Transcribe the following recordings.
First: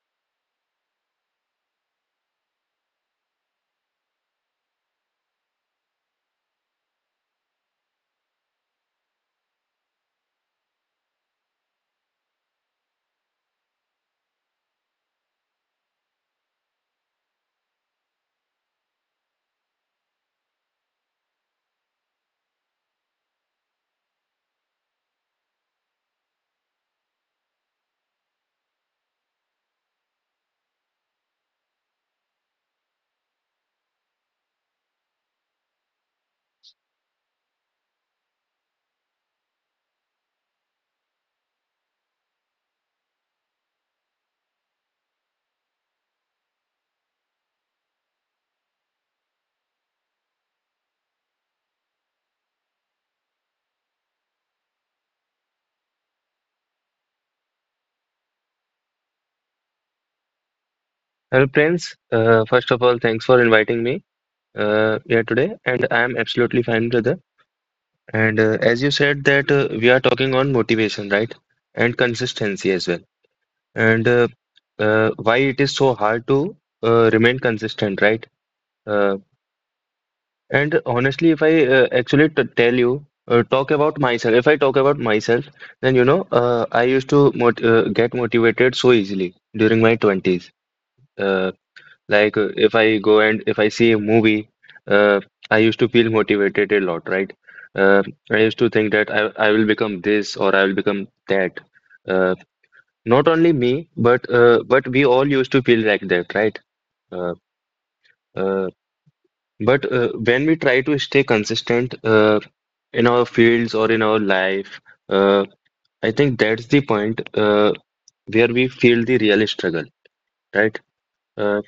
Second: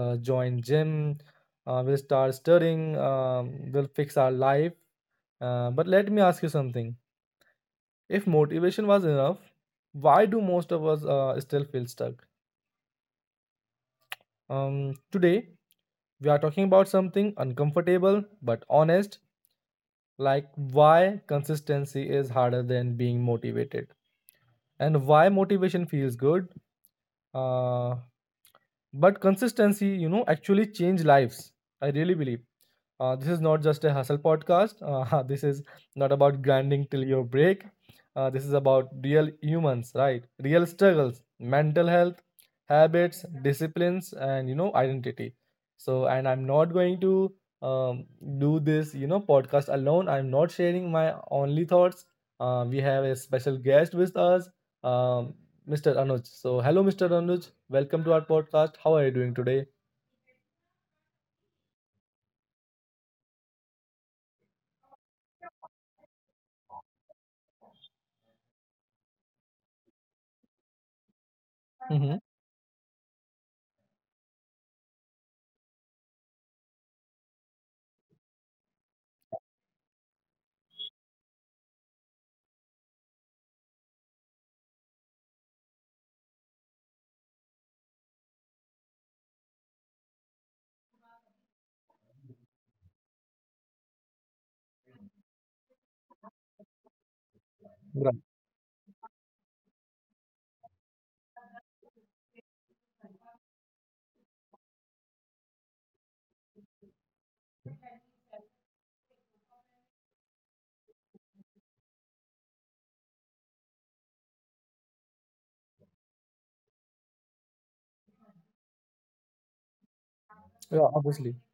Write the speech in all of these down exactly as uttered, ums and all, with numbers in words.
uh, join gym. Uh, we'll start studying. Um, we'll fix our life. Uh, but let me ask you something. If motivation was enough, why do most of us uh, still feel stuck? Um, today, we are talking about something uncomfortable but honest, like why consistency is harder than being motivated, and why motivation feels good, uh, but consistency you know actually change lives. I really believe uh, this is not just a hustle podcast. Uh, this is not about grinding till your break. Uh, this is about real humans, right? Real struggles, mental health, habits, disciplines, and you know identity. So, and I'm not going to um, do this you know podcast alone. I'm not sharing my only thoughts. Uh, we have a special guest with us, um, mister Anuj. So, hello, mister Anuj. Welcome to our podcast. How are you doing today? Well, Prince, uh, first of all, thanks for inviting me uh, here today, and I am absolutely fine, brother. And uh, as you said that uh, we are talking on motivation, right? And Mm-hmm. consistency as well. And uh, uh, why it is so hard to uh, remain consistent, right? Uh, and honestly, if I uh, actually t tell you, uh, talk about myself. If I talk about myself, then you know, uh, I used to mot uh, get motivated so easily during my twenties. Like uh, if I go and if I see a movie, uh, I used to feel motivated a lot, right? Uh, Right. I used to think that I I will become this or I will become that. Uh, Not only me, but uh, but we all used to feel like that, right? Uh, uh, but uh, when we try to stay consistent uh, in our fields or in our life, uh, I think that's the point uh, where we feel the real struggle, right? Yeah, obviously. Uh,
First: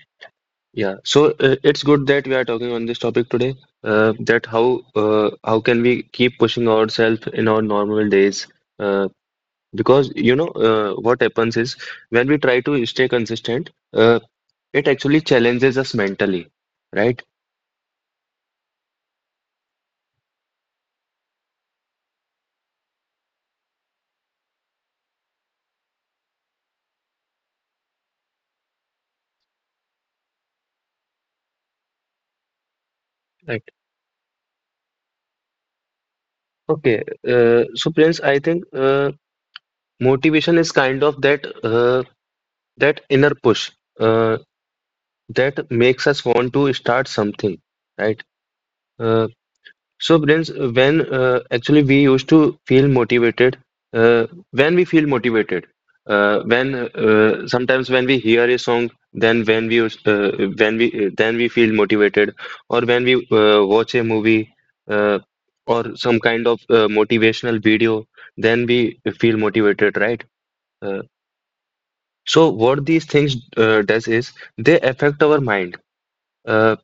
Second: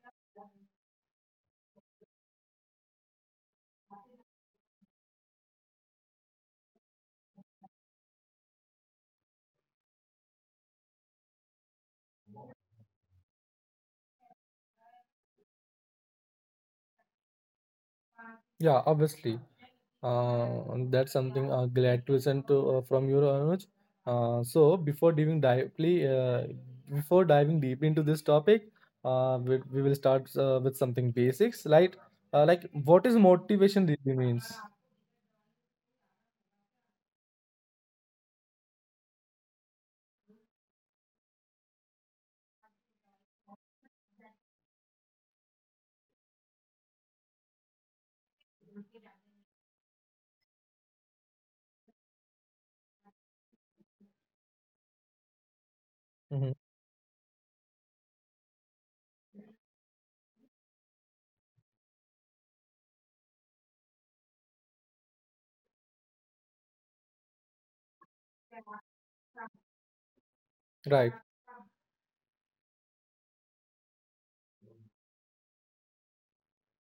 Yeah, so uh, it's good that we are talking on this topic today. Uh, that how uh, how can we keep pushing ourselves in our normal days? Uh, because you know uh, what happens is when we try to stay consistent, uh, it actually challenges us mentally, right? Yeah, obviously. Uh, that's something, uh, glad to listen to, uh, from you, Anuj. Uh, so, before diving deeply, uh, before diving deep into this topic, uh, we, we will start, uh, with something basics, like, uh, like what is Right. motivation really means. Okay, uh, so Prince, I think uh, motivation is kind of that uh, that inner push uh, that makes us want to start something, right? Uh, So, Prince, when uh, actually we used to feel motivated, uh, when we feel motivated, uh, Hmm, when uh, sometimes when we hear a song, then when we us- uh, when we uh, then we feel motivated, or when we uh, watch a movie uh, or some kind of uh, motivational video, then we feel motivated, right? Uh, right? so, what these things uh, does is they affect our mind. Uh,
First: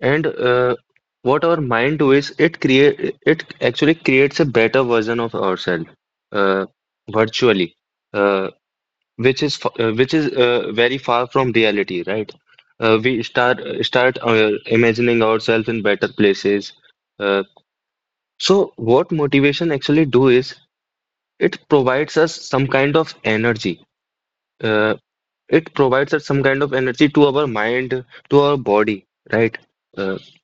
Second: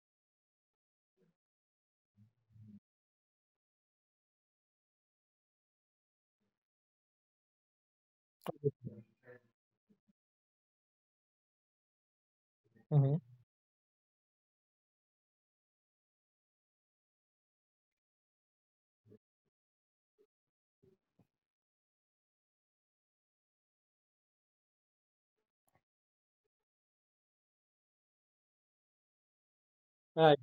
and uh, what our mind do is it create it actually creates a better version of ourselves uh, virtually, uh, which is f- uh, which is uh, very far from reality, right? Uh, Mm-hmm. We start start uh, imagining ourselves in better places. Uh, so what motivation actually do is it provides us some kind of energy. Uh, it provides us some kind of energy to our mind, to our body, right? Uh, Right.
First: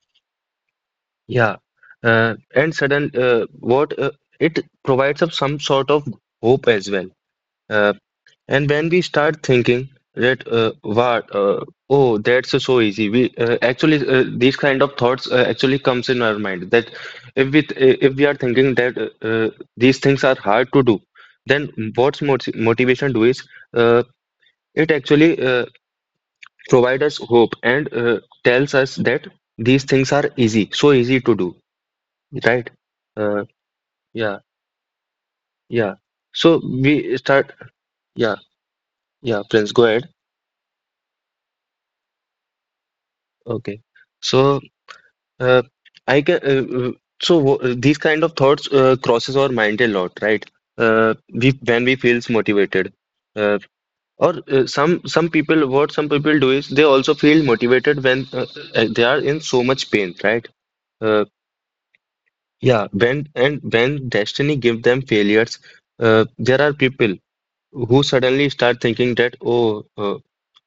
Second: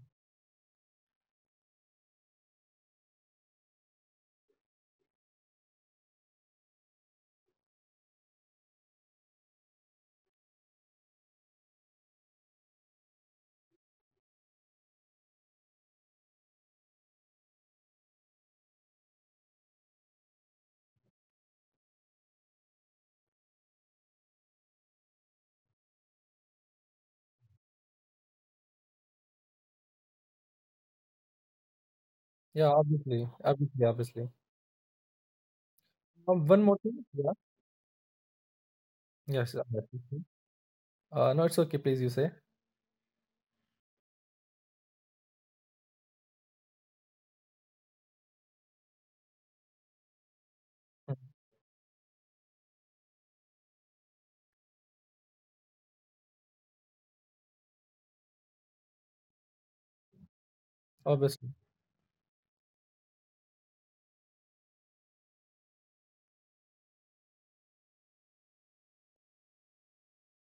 Yeah, uh, and sudden uh, what uh, it provides us some sort of hope as well. Uh, and when we start thinking that uh, what uh, oh that's so easy, we uh, actually uh, these kind of thoughts uh, actually comes in our mind that if we th if we are thinking that uh, uh, these things are hard to do, then what's moti motivation do is uh, it actually uh, provide us hope and uh, tells us that these things are easy, so easy to do, Yeah, right? obviously, Uh, obviously, obviously. Yeah, yeah. Um, So one more thing. we Yeah. start. Yeah, yeah. Yes, sir. Prince, go ahead. Uh, no, it's okay. Please, you say. Okay. So uh, I can. Uh, uh, so wo- uh, these kind of thoughts uh, crosses our mind a lot, right? Uh, Mhm. we when we feels motivated, uh, or uh, some some people what some people do is they also feel motivated when uh, uh, they are in so much pain, right? Uh, Obviously. yeah. When and when destiny give them failures, uh, there are people who suddenly start thinking that oh. uh,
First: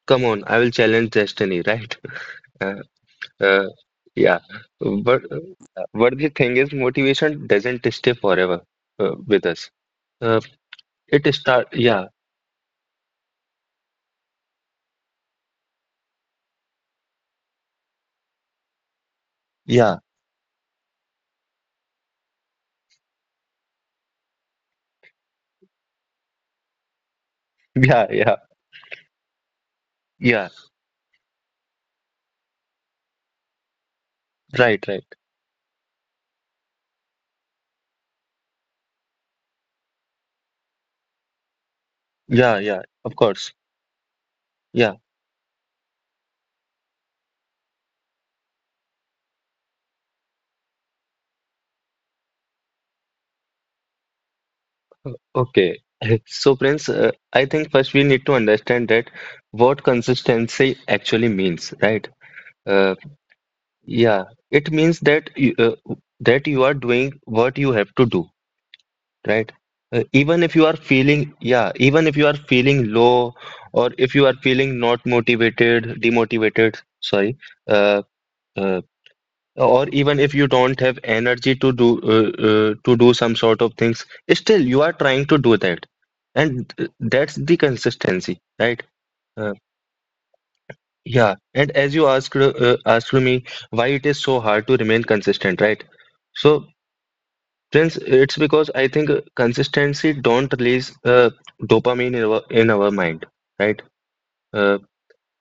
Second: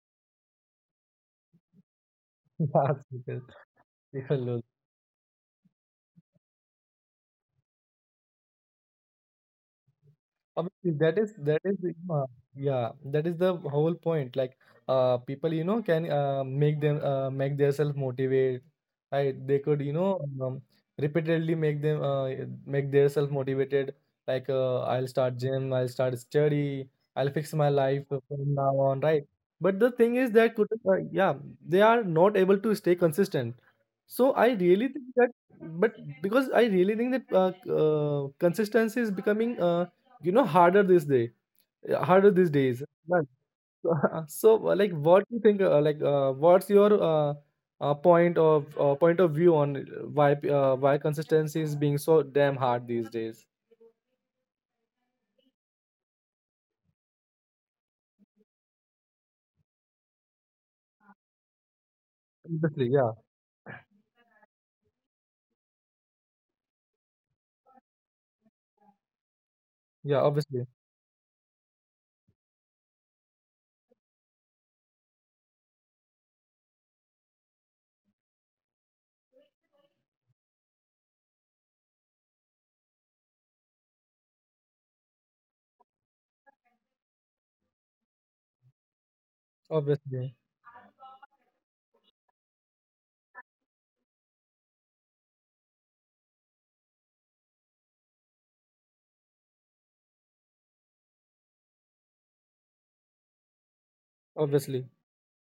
come on, I will challenge destiny, right? Uh, That's because uh, people yeah, lose. but uh, but the thing is, motivation doesn't stay forever uh, with us. Uh, Obviously, that it is that start, is the, yeah, uh, yeah, that is the whole point. Like, uh people, you know can, uh, make them uh, make themselves motivate, right? They could, you yeah, know um, repeatedly make them uh, make themselves motivated. Like, uh, I'll start gym, I'll start study, I'll fix my life yeah, yeah, from now on, right? But the thing is yeah, that could, uh, yeah, they are not able to stay consistent. So, I really right, think right, that, but because I really think that uh, uh, consistency is becoming, uh, you know harder this day, uh, harder these yeah, days. yeah, of Right. course, so uh, like yeah, what do you think, uh, like, uh, what's your, uh, uh, point of, uh, point of view on, uh, why p- uh, why consistency is being so damn hard these days? okay. So, Prince, uh, I think first we need to understand that what consistency actually means, right? Obviously, Uh, yeah. yeah, it means that you, uh, that you are doing what you have to do, right? Uh, yeah, Even obviously, if you are feeling, yeah, even if you are feeling low or if you are feeling not motivated, demotivated, sorry, uh, uh, or even if you don't have energy to do uh, uh, to do some sort of things, still you are trying to do that, and th- that's the consistency, right? Uh, obviously, yeah, and as you asked uh, asked me why it is so hard to remain consistent, right? So, Prince, it's because I think uh, consistency don't release uh, dopamine in our, in our mind, right? Uh, obviously,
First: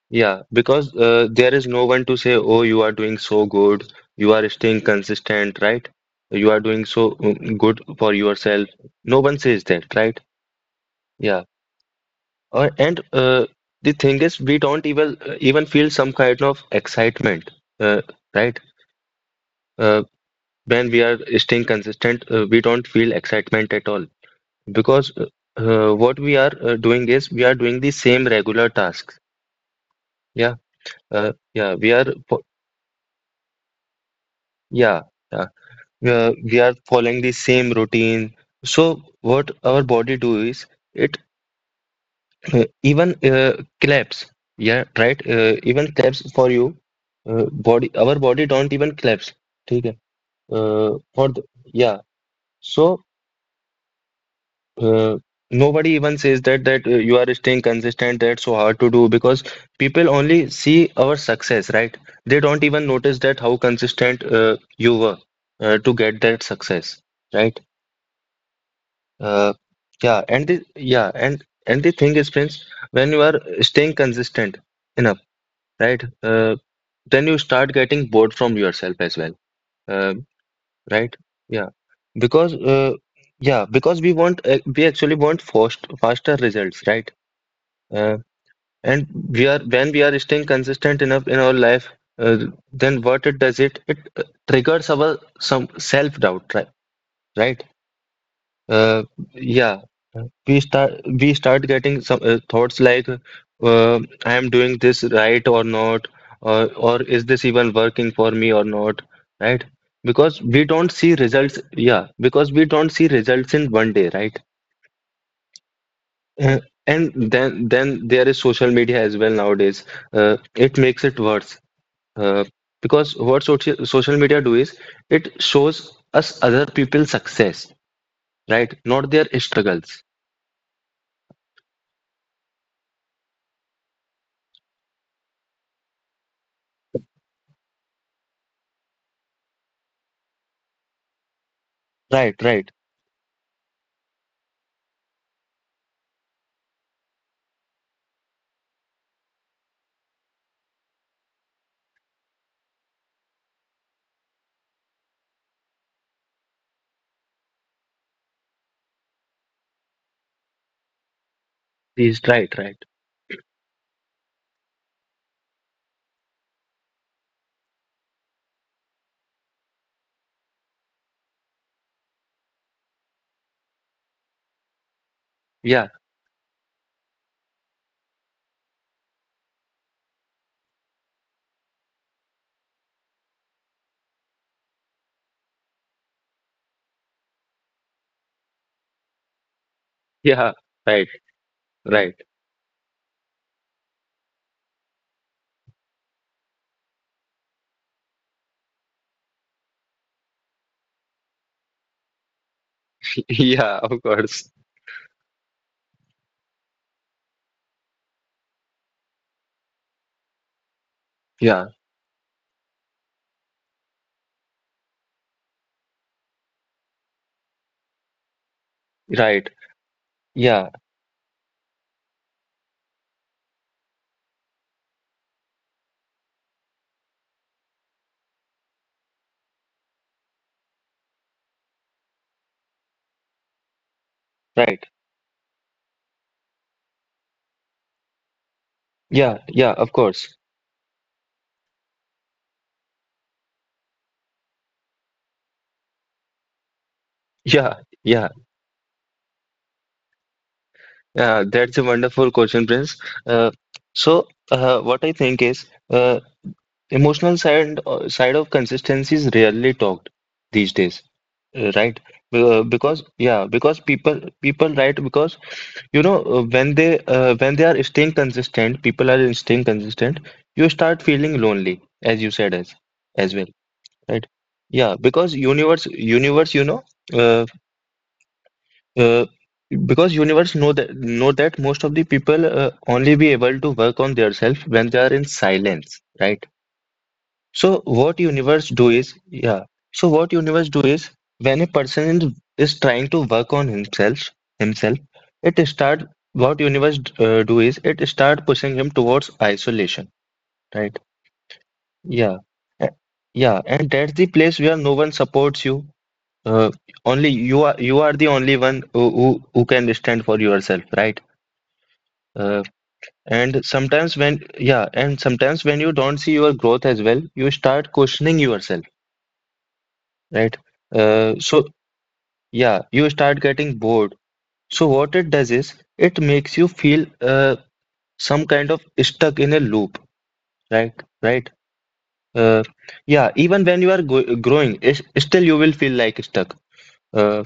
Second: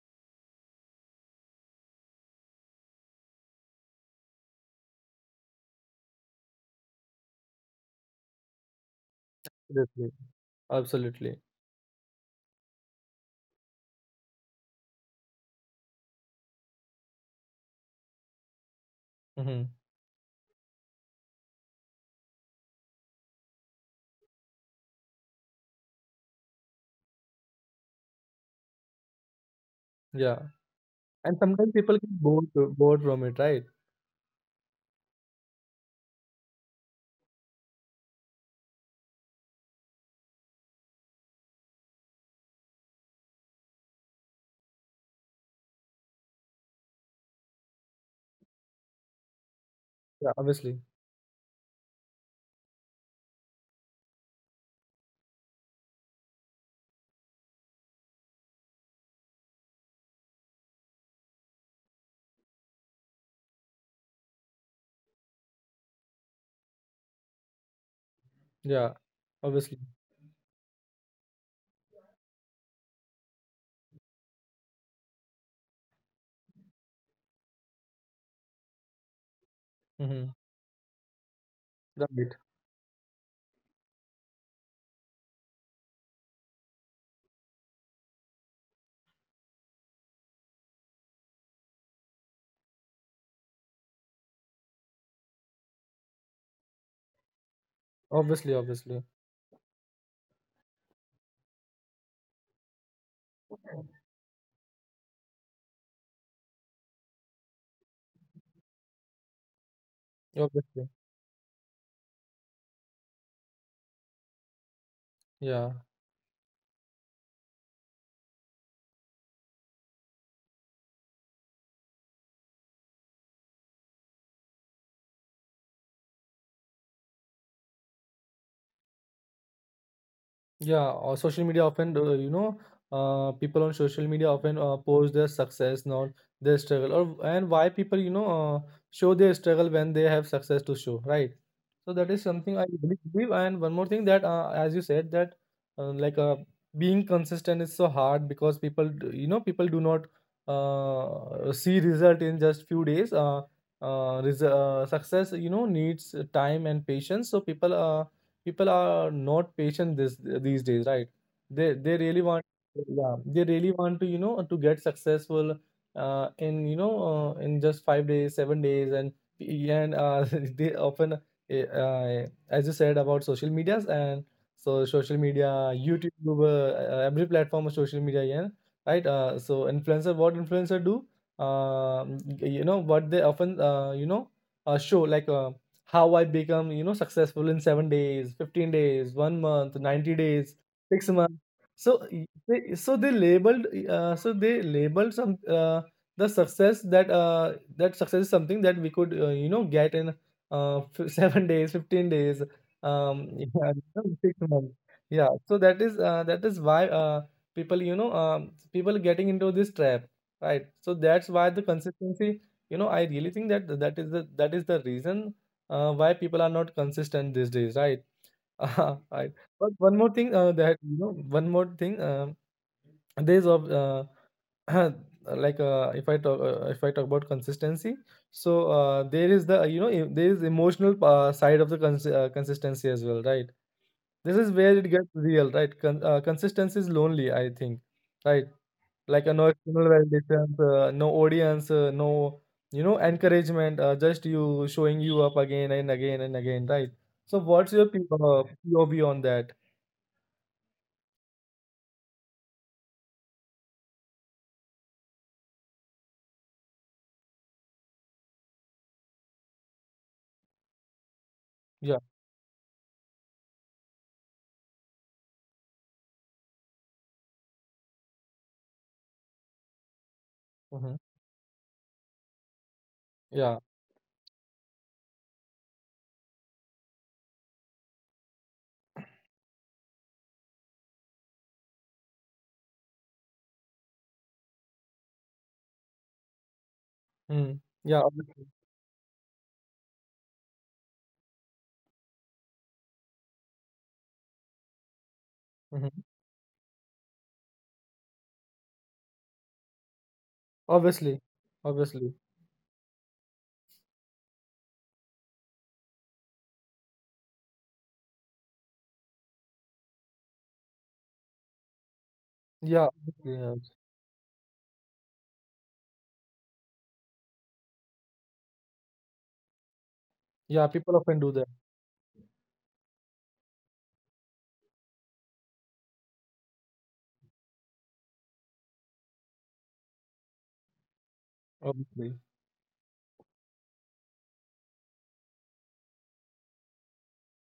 yeah, because uh, there is no one to say, "Oh, you are doing so good. You are staying consistent, right? You are doing so mm, good for yourself." No one says that, obviously, right? absolutely. Yeah. Or and uh, the thing is, we don't even uh, even feel some kind of excitement, uh, right? Hmm, Uh, when we are staying consistent, uh, we don't feel excitement at all. Because uh, uh, what we are uh, doing is we are doing the same regular tasks. yeah. Yeah, uh, And sometimes yeah, we people are, get fo- bored bored from it, right? yeah, yeah, we are, we are following the same routine. So what our body do is it even uh, claps. Yeah, right. Uh, even claps for you. Uh, body, our body don't even claps. ठीक है? Yeah, obviously. Uh, for the, yeah. So. Uh, Nobody even says that that uh, you are staying consistent. That's so hard to do because people only see our success, right? They don't even notice that how consistent uh, you were uh, to get that success, right? Yeah, Uh, obviously. yeah, and the yeah, and and the thing is, friends, when you are staying consistent enough, right? Uh, then you start getting bored from yourself as well, uh, Mm-hmm. right? Yeah, Right. because uh, yeah, because we want uh, we actually want fast faster results, right? Uh, and we are when we are staying consistent enough in our life, uh, then what it does it it uh, triggers our some self-doubt, right? Right? Obviously, Uh, obviously, yeah. Uh, we start we start getting some uh, thoughts like, uh, I am doing this right or not, or or is this even working for me or not, right? Because we don't obviously. see results. Yeah, because we don't see results in one day, right? Yeah. Uh, and then then there is social media as well nowadays. Uh, it makes it worse uh, because what social social media do is it shows us other people's success, right? Not their struggles. Yeah, or social media often, uh, you know, uh, people on social media often uh, post their success, not their struggle. Or, and why people, you know, uh, show their struggle when they have success to show, right? So that is Right, something I right. really believe. And one more thing that, uh, as you said, that, uh, like, uh, being consistent is so hard because people, d- you know, people do not, uh, see result in just few days. Uh, uh, res- uh, success, you know, needs time and patience. So people. Uh, people are not patient this these days, right? They they Please, really right, want, right. yeah, they really want to, you know to get successful, uh, in you know uh, in just five days, seven days, and and, uh, they often, eh, uh, as you said, about social medias. And so, social media, Yeah, youtube, uh, every platform of social media, yeah, right. Uh, so influencer, what influencer do um, you know what they often, uh, you know uh, show, like, uh, how I become, you know, successful in seven days, fifteen days, one month, ninety yeah, days, right, six months. right. So, y- they, so they labeled, uh, so they labeled some, uh, the success that, uh, that success is something that we could, uh, you know, get in, uh, f- seven days, fifteen days, um, Yeah, yeah, you of know, six course. months. Yeah. So that is, uh, that is why, uh, people, you know, um, people getting into this trap, right? So that's why Yeah, the consistency, you know I really think that, that is the that is the reason, uh, why people are not consistent these days, right? Right. right. But one more thing, uh, Yeah, that you know, one more thing. Um, days of uh, Like, uh, if I talk uh, if I talk about consistency, so uh, there is the you know e- there is emotional, uh, side of the, cons- uh, consistency as well, right? This is where right. it gets real, right? Con- uh, consistency is lonely, I think, right? Like, Yeah, uh, no yeah, of external course. validations, uh, no audience, uh, no, you know encouragement, uh, just you showing you up again and again and again, right? So Yeah, what's your, P- yeah. uh, P O V on that? Yeah, that's a wonderful question, Prince. Uh, so uh, what I think is, uh, emotional side uh, side of consistency is rarely talked these days, uh, right? Yeah. Uh, Because yeah, because people people right because you know uh, when they uh, when they are staying consistent, people are staying consistent. You Hmm, start feeling lonely, as you said as as well, yeah, right? Yeah, because universe universe you know uh, uh, because universe know that know that most of the people uh, only be able to work on themselves when they are in silence, right? mm, So yeah, what obviously. universe do is, yeah. So what universe do is when a person is, is trying to work on himself, himself, it Hmm, start what universe uh, do is it start pushing him towards isolation, right? obviously, obviously, Yeah, A- yeah, and that's the place where no one supports you. Uh, Only you are you are the only one who who, who can stand for yourself, right? Uh, yeah, obviously, and yes. sometimes when Yeah, and sometimes when you don't see your growth as well, you start questioning yourself, right? Yeah. People often do Uh, that, So yeah, you start getting bored. So what it does is it makes you feel uh, some kind of stuck in a loop, right? Right? obviously, Uh, yeah, even when you are go growing, it's, still you will feel like stuck. Uh,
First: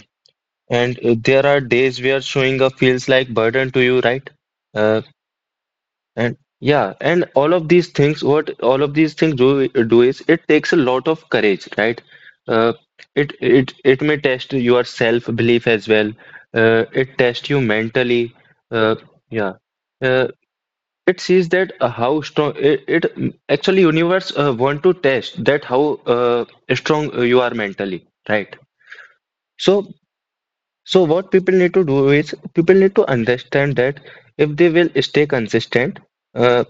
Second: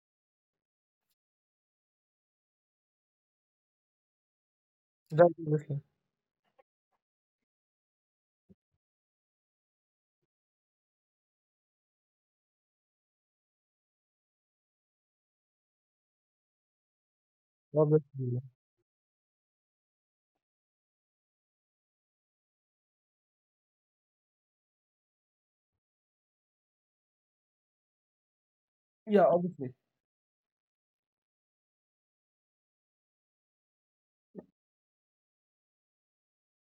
and uh, there are days where showing up feels like burden to you, right? Uh, right? Obviously, And yeah, and all of these things, what all of these things do do is it takes a lot of courage, right? Uh, it it it may test your self-belief as well. Uh, it tests you mentally. obviously, Uh, yeah. Uh, it sees that uh, how strong it, it actually universe uh, want to test that how uh, strong you are mentally, right? yeah, obviously, So so what people need to do is people need to understand that if they will stay consistent, uh,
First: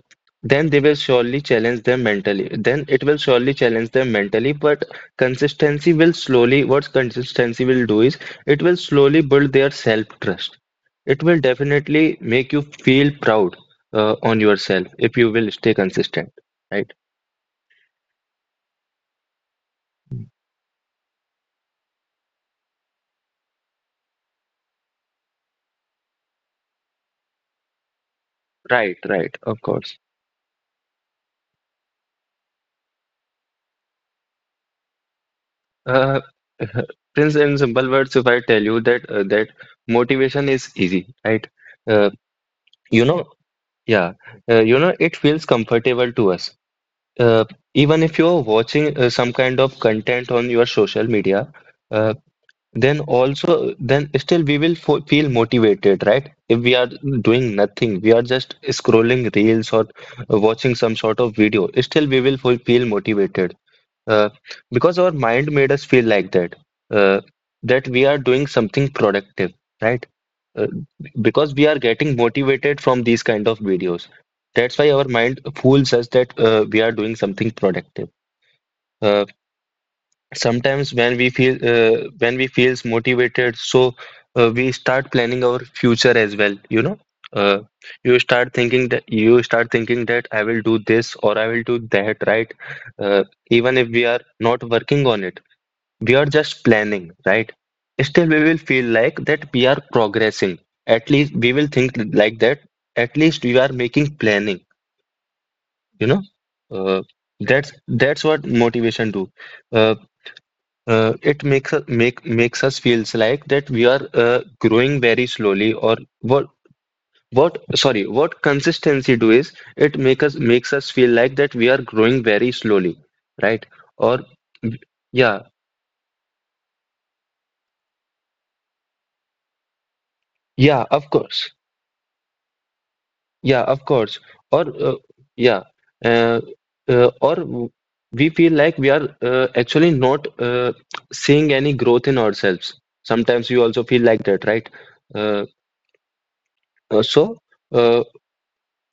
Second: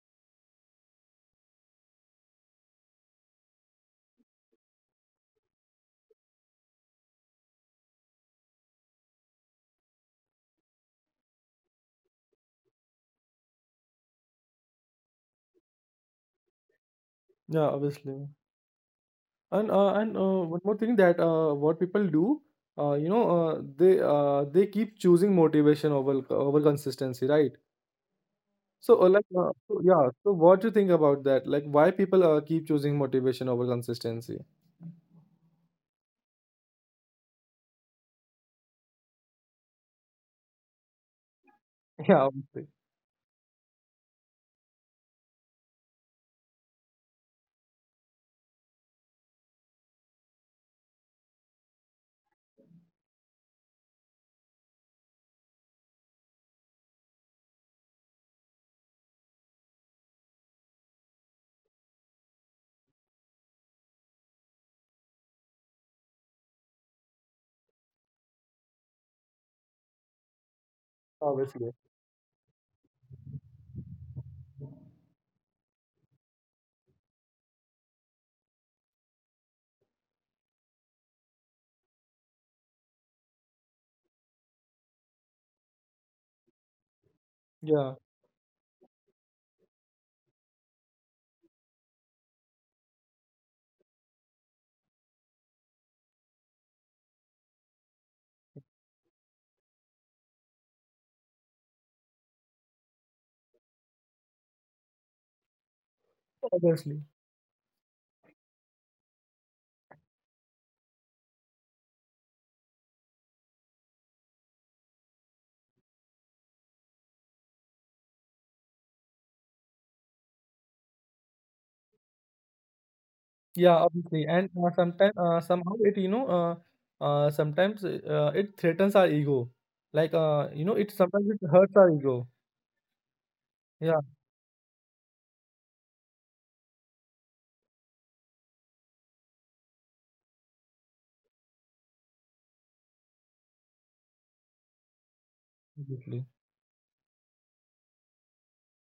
then they will surely challenge them mentally. Then it will surely challenge them mentally. But consistency will slowly, what consistency will do is it will slowly build their self-trust. It will definitely make you feel proud uh, on yourself if you will stay consistent. Right, yeah, obviously. And uh, and uh, one more thing that, uh, what people do, uh, you know, uh, they, uh, they keep choosing motivation over over consistency, right? So right, uh, like, right. uh, Of so, course. yeah, so what do you think about that? Like, why people uh, keep choosing motivation over consistency? Uh, Prince, in simple words, if I tell you that uh, that motivation is easy, right? Uh, Yeah, obviously. you know, yeah, uh, you know, it feels comfortable to us. Uh, Even if you're watching uh, some kind of content on your social media, uh, then also, then still we will fo feel motivated, right? If we are doing nothing, we are just scrolling reels or uh, watching some sort of video, still we will fo- feel motivated, uh, because our mind made us feel like that, uh, that we are doing something productive, right. uh, because we Obviously. are getting motivated from these kind of videos, that's why our mind fools us that uh, we are doing something productive. uh, Sometimes when we feel uh, when we feels motivated, so uh, we start planning our future as well, you know. uh, Yeah. you start thinking that you start thinking that I will do this or I will do that, right. uh, Even if we are not working on it, we are just planning, right? Still, we will feel like that we are progressing. At least we will think like that. At least we are making planning. You know, Obviously. uh, that's that's what motivation do. Uh, uh, it makes us make makes us feels like that we are uh, growing very slowly. Or what what sorry, what consistency do is it make us makes us feel like that we are growing very slowly, right? Yeah, Or obviously. And uh, sometimes, uh, yeah, somehow it, you know, uh, uh, sometimes uh, it threatens our ego. Like, uh, you know, it yeah, of sometimes it course. hurts our ego. Yeah, of Yeah, course. Or uh, yeah, uh, uh, or w- we feel like we are uh, actually not uh, seeing any growth in ourselves. Sometimes you also feel like that, right? Uh, obviously. uh, so. uh,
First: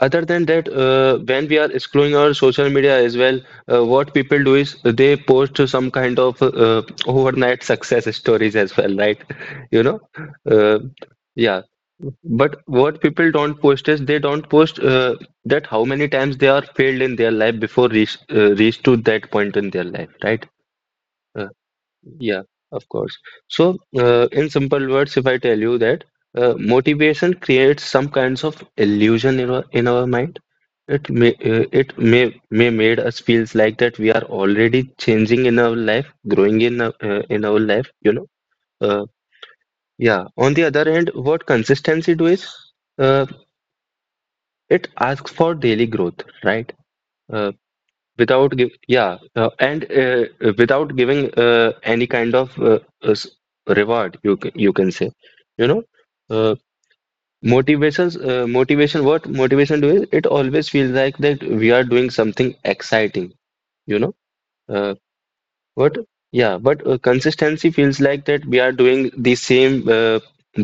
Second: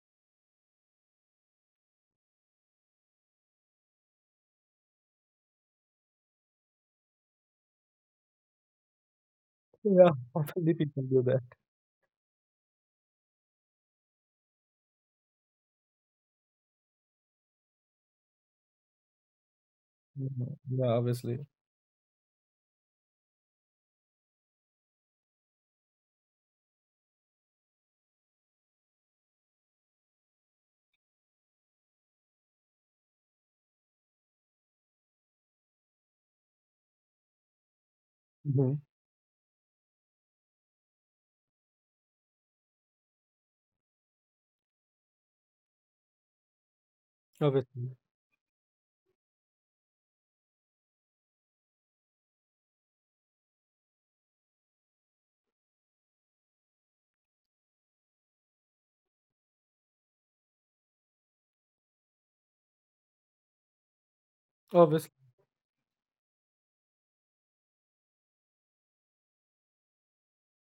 Other than that, uh, when we are scrolling our social media as well, uh, what people do is they post some kind of uh, overnight success stories as well, right? You know, Yeah, obviously uh, people do. yeah. But what people don't post is they don't post uh, that how many times they are failed in their life before reach uh, reach to that point in their life, right? Mhm. Yeah, obviously. Uh, yeah, of course. So, uh, in simple words, if I tell you that uh, motivation creates some kinds of illusion in our in our mind. It may uh, it may may made us feels like that we are already changing in our life, growing in our- uh, in our life, you know. Mhm. Uh, yeah. On the other hand, what consistency do is uh, it asks for daily growth, right? Uh, Obviously. without give yeah, uh, and uh, without giving uh, any kind of uh, uh, s- reward, you ca- you can say, you know. Uh, motivations uh, motivation what motivation do is it always feels like that we are doing something exciting, you know. Uh, Obviously. but yeah, but uh, consistency feels like that we are doing the same uh,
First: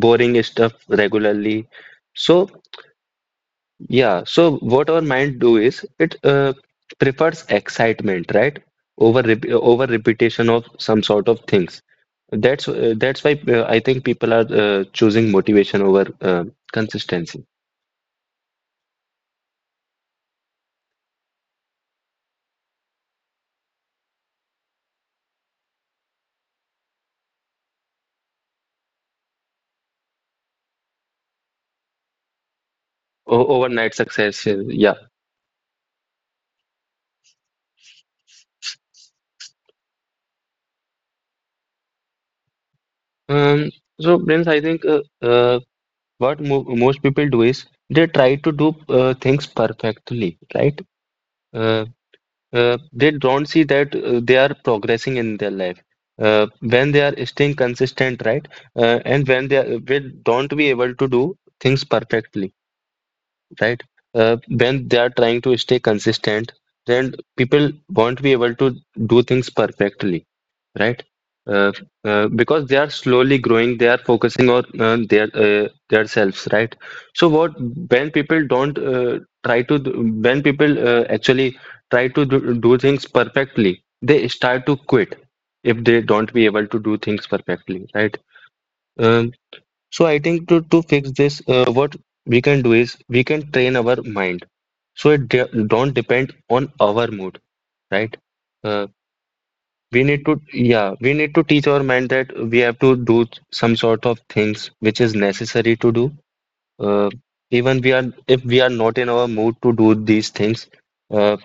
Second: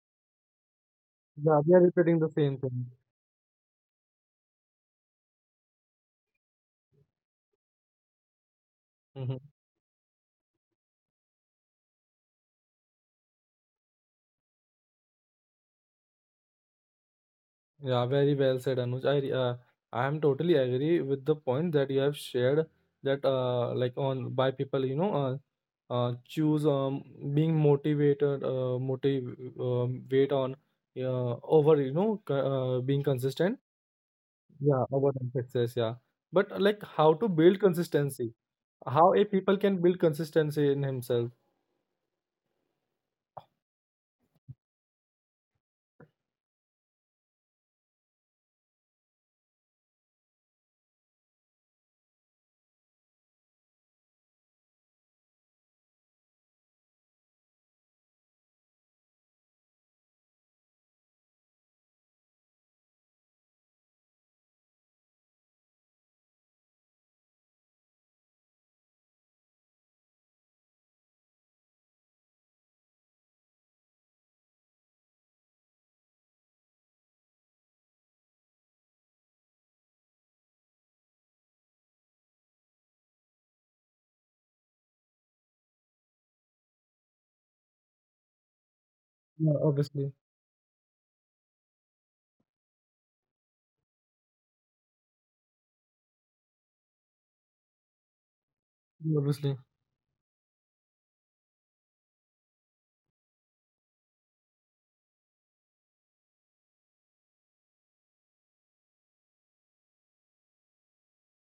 boring stuff regularly. Yeah, we are repeating the So same thing. yeah, so what our mind do is it uh, prefers excitement, right? Over Hmm. rep over repetition of some sort of things. That's uh, that's why uh, I think people are uh, choosing motivation over uh, consistency, Yeah, very well said, Anuj. I re- uh, I am totally agree with the point that you have shared, that, uh like, on by people, you know uh, uh choose, um being motivated, uh motive um, weight on, uh, over, you know c- uh, being o consistent. overnight success. uh, Yeah, Yeah. over time success. Yeah, but, uh, like, how to build consistency? How a people can build consistency in himself? Um, so Prince, I think uh, uh, what mo most people do is they try to do uh, things perfectly, right? Uh, uh, they don't see that uh, they are progressing in their life. Uh, when they are staying consistent, right? Uh, and when they are, they don't be able to do things perfectly, right? Uh, when they are trying to stay consistent, then people won't be able to do things perfectly, right? Uh, uh, because they are slowly growing, they are focusing on uh, their uh, their selves, right? So what when people don't uh, try to do- when people uh, actually try to do, do things perfectly, they start to quit if they don't be able to do things perfectly, right? Um, Yeah, so obviously. I think to to fix this, uh, what we can do is we can train our mind so it de don't depend on our mood, right? Uh, Obviously, we need to yeah we need to teach our mind that we have to do some sort of things which is necessary to do, uh, even we are if we are not in our mood to do these things. uh,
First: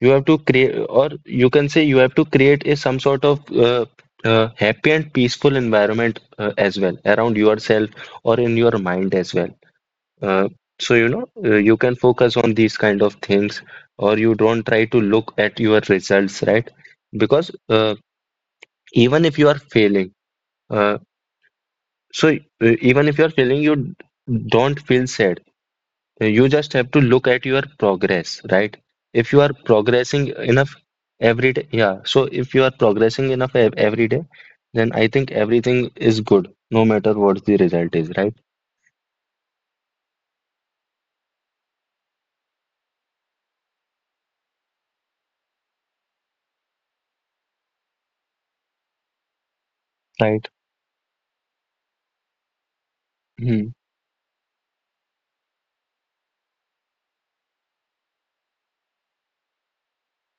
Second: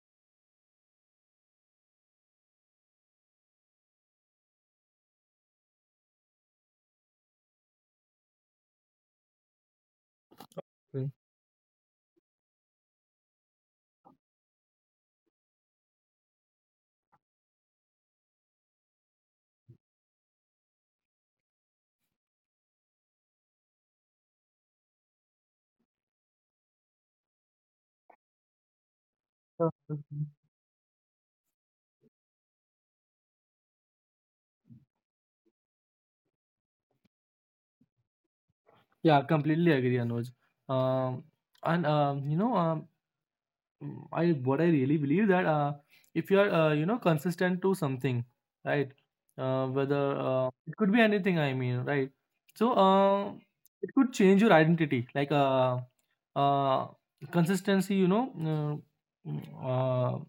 you have to create, or you can say you have to create a some sort of uh, uh, happy and peaceful environment uh, as well around yourself, or in your mind as well, uh, so you know uh, you can focus on these kind of things, or you don't try to look at your results, right? Because uh, even if you are failing, uh, so uh, even if you are failing, you d- don't feel sad. Uh, you just have to look at your progress, right? If you are progressing enough every day, yeah so if you are progressing enough ev- every day, then I think everything is good, no matter what the result is, right? yeah, completely agree, Anuj. Um, and um, you know, um, Mm, I What I really believe that, uh, if you are, uh, you know consistent to something, right? Uh, whether Right. uh, it could be anything, I mean, right? So uh, Hmm. it could change your identity, like, uh, uh, consistency, You know, uh, mm, uh,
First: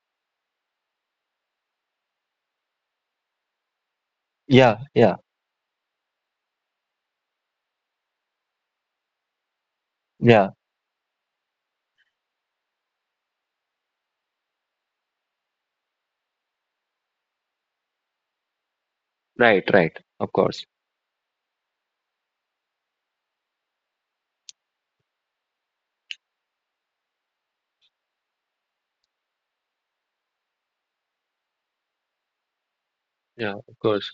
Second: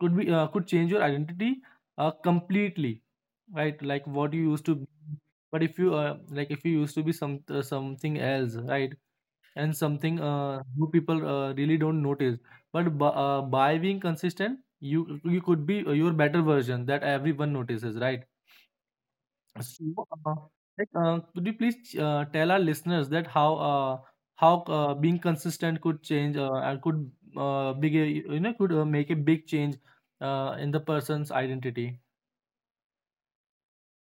could be uh, could change your identity, uh, completely, right? Like what you used to Yeah, be. yeah, But if you, uh, like if you used to be some uh, something else, right? And something, yeah, uh, new people, uh, really don't notice. But, b- uh, by being consistent, you you could be, uh, your better version that everyone notices, right? right, right, So, of uh, course, like, uh, could you please uh, tell our listeners that how, uh, how uh, being consistent could change, uh, and could uh, big a, you know could uh, make a big change, uh, in the person's identity? yeah, of course.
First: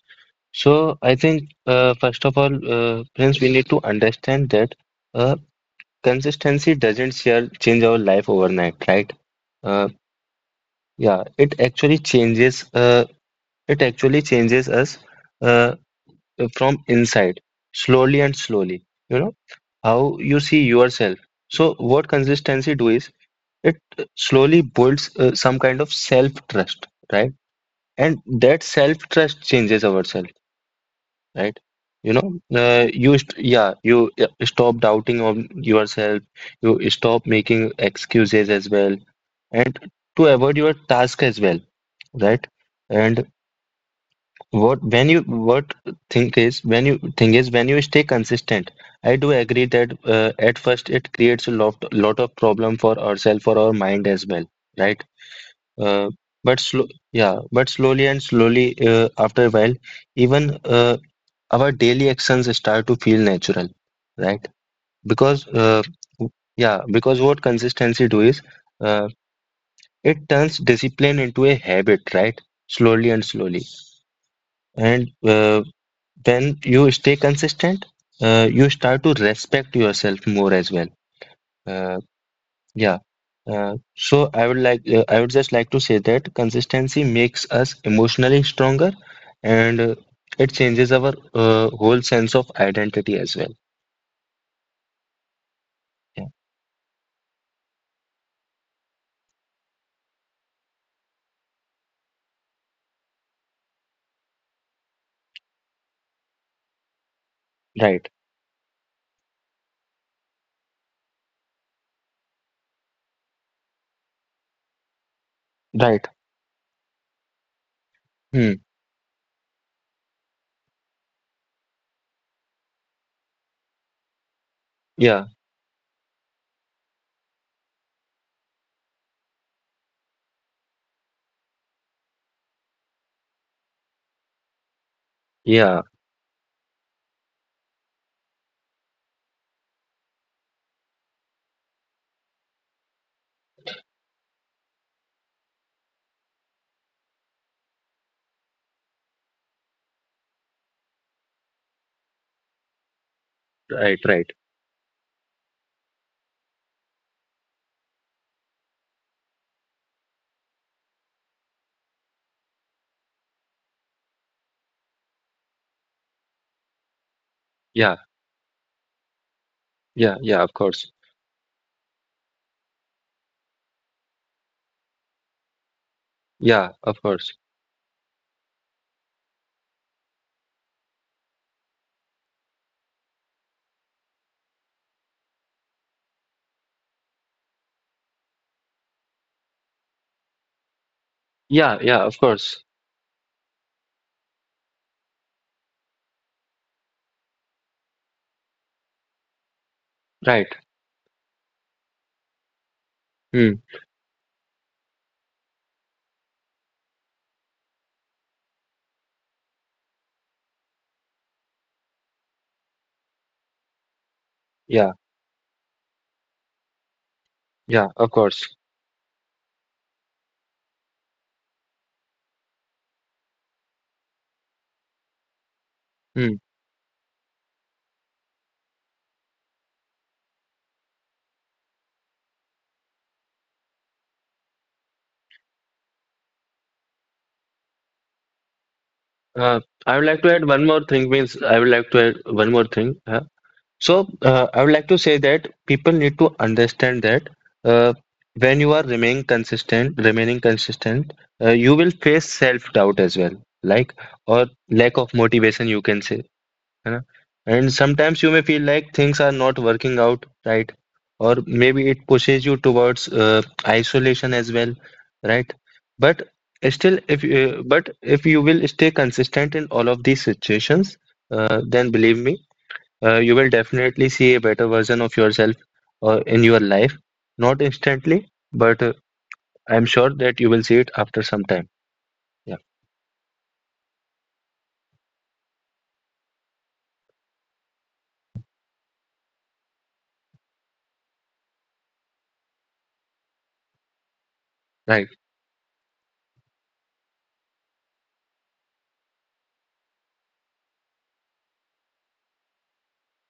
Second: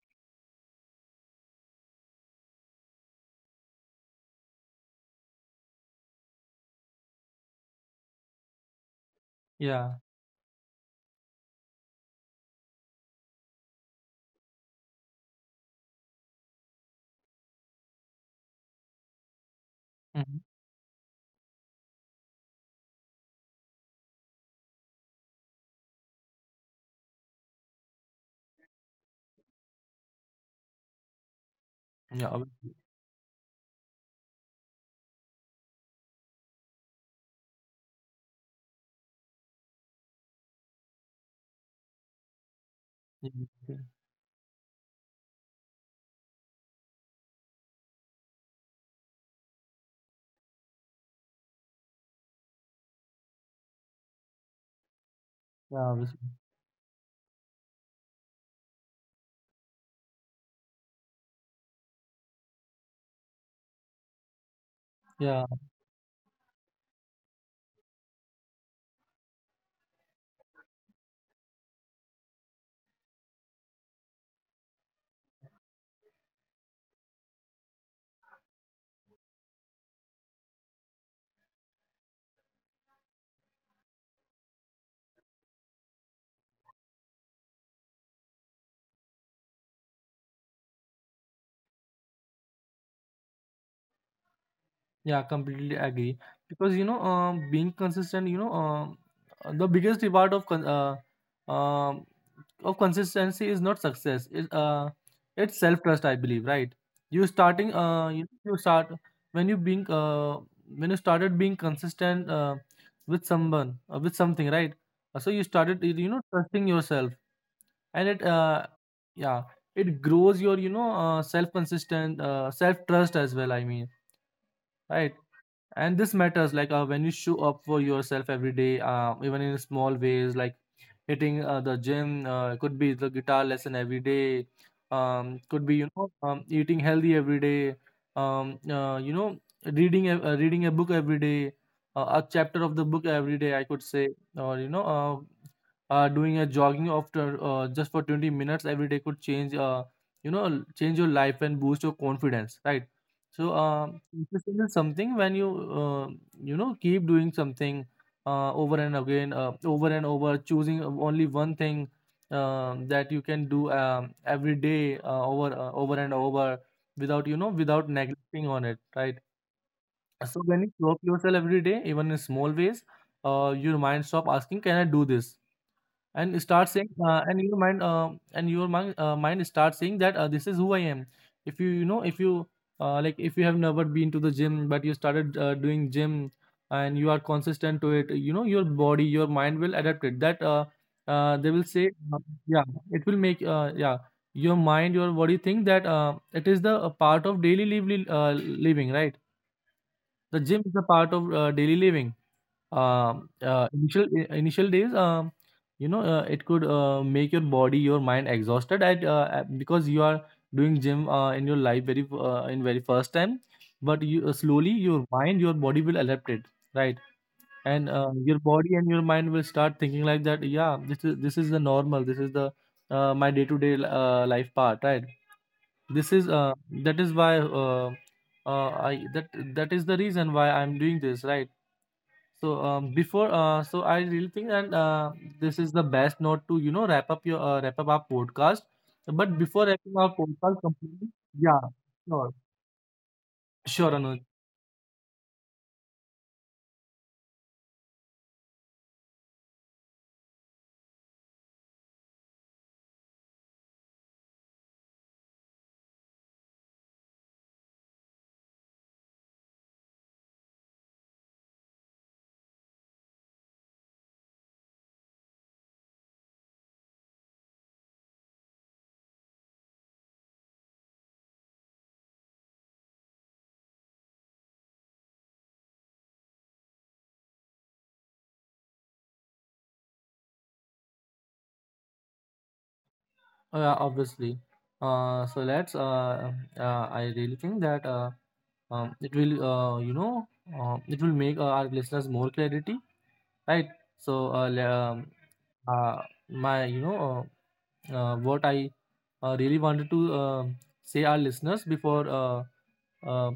So I think uh, first of all, uh, Prince, we need to understand that uh, consistency doesn't share change our life overnight, right? Uh, Yeah. yeah, it actually changes. Uh, it actually changes us uh, from inside, slowly and slowly. You know how you Mhm. see yourself. So what consistency do is it slowly builds uh, some kind of self trust, right? And that self trust changes ourselves, right? You Yeah. know, Obviously. uh, you st yeah, you uh, stop doubting on yourself. You stop making excuses as well, and to avoid your task as well, right? And Yeah. Obviously. what when you what think is when you thing is when you stay consistent, I do agree that uh, at first it creates a lot lot of problem for ourselves, for our mind as well, right. Yeah. uh, Obviously. but slow Yeah, but slowly and slowly uh, after a while, even uh, our daily actions start to feel natural, right? because Yeah. uh, yeah, because what consistency do is uh, it turns discipline into a habit, right? Slowly and slowly. And uh, when you stay consistent, uh, you start to respect yourself more as well. Uh, yeah. Uh, so I would like, uh, I would just like to say that consistency makes us emotionally stronger, and uh, it changes our uh, whole sense of identity as well. Yeah, completely agree. Yeah. Because, you know, um, being consistent, you know, um, uh, the biggest reward of, con- uh, um, of consistency is not success. It uh, it's self trust, I believe, right? You starting Right. uh, you, you start when you being uh, when you started being consistent, uh, with someone uh, with something, right? Uh, So, you started, Right. you know trusting yourself, and, it Hmm. uh, yeah, it grows your, you know uh, self consistent uh, self trust as well. I mean, right? Yeah. And this matters. Like, uh, when you show up for yourself every day, uh, even in small ways, like hitting, uh, the gym, uh, could be the guitar lesson every day, um, could be, Yeah. you know um, eating healthy every day, um, uh, you know reading a, uh, reading a book every day, uh, a chapter of the book every day, I could say. Or, you know uh, uh, doing a jogging after, uh, just for twenty minutes every day, could change, uh, you know change your life and boost your confidence, right. so Right. um, Right. Discipline is something when you, uh, you know keep doing something, uh, over and again, uh, over and over, choosing only one thing, um, that you can do, um, every day, uh, over uh, over and over, without, you know without Yeah. neglecting on it, right? Yeah. Yeah. So Of when you course. stop yourself every day, even in small ways, uh, your mind stop asking, "Can I do this?" and Yeah. start saying Of uh, course. and your mind uh, and your mind, uh, mind starts saying that, uh, this is who I am. If you you know if you uh, like, if you have never been to the gym but you started, uh, doing gym, and you are consistent to it, you know your body, your mind will adapt it, that, uh, uh, they will Yeah, say, yeah, of uh, course. yeah, it will make, uh, yeah, your mind, your body think that, uh, it is the a part of daily, liv- li- uh, living, right. The Right. gym is a part of, uh, daily living. um, Mm. Uh, initial i- initial days, um, you know, uh, it could, uh, make your body, your mind exhausted at, uh, at- because you are doing gym, uh, in your life very uh, in very first time. But you, uh, slowly, Yeah. your mind, your body will adapt it, right? Yeah. And Of uh, your course. body and your mind will start thinking like that. Yeah, this is this is the normal. This is the uh, my day to day life part, right? This is, Mm. uh, that is why uh, uh, I that that is the reason why I'm doing this, right? So um, before, uh, so I really think that, uh, this is the best note to you know wrap up your uh, wrap up our podcast. But Uh, before I wrapping would our like to add podcast one more thing. completely, Means I yeah, would like to add sure, one more thing. Uh, sure, So Anuj, uh, I would like to say that people need to understand that uh, when you are remaining consistent, remaining consistent, uh, you will face self doubt as well, like, or lack of motivation, you can say, you know? And sometimes you may feel like things are not working out, right, or maybe it pushes you towards uh, isolation as well, right? But still, if you, but if you will stay consistent in all of these situations, uh, then believe me, uh, you will definitely see a better version of yourself uh, in your life. Not instantly, but uh, I'm sure that you will see it after some time. Yeah, uh, obviously. Uh, so let's. Uh, uh, I really think that uh, um, it will, uh, you know, uh, it will make, uh, our listeners more clarity, right? So uh, le- um, right. uh, my, you know. uh, uh, what I, uh, really wanted to, uh, say our listeners before, uh, uh,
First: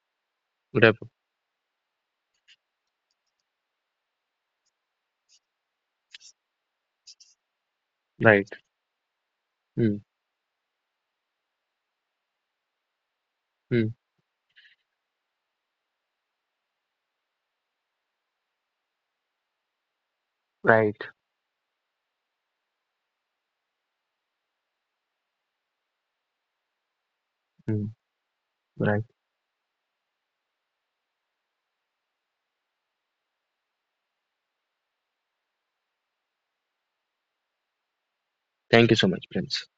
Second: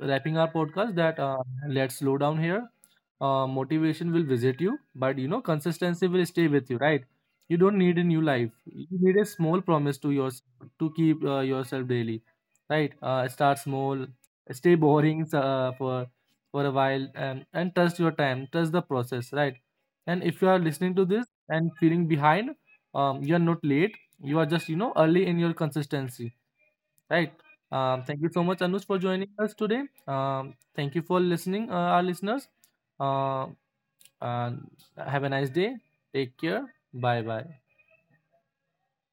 wrapping our podcast, Whatever. that, uh, let's slow down here. Uh, motivation will visit you, but, you know consistency will stay with you, right? You don't need a new Right. life. You need a small promise Mm, to yours to keep, uh, yourself daily, right? Uh, start mm, small, stay boring, uh, for for a while, and and trust your time, trust the process, right? And if you are listening right. to this and feeling behind, um, you are not late. You are just, you know early in your consistency, right. Mm, um, Thank you so much, Anush, for right. joining us today. Um, thank you for listening, uh, our listeners, uh, and have a nice day. Take care. Bye bye. Thank you so much, Prince.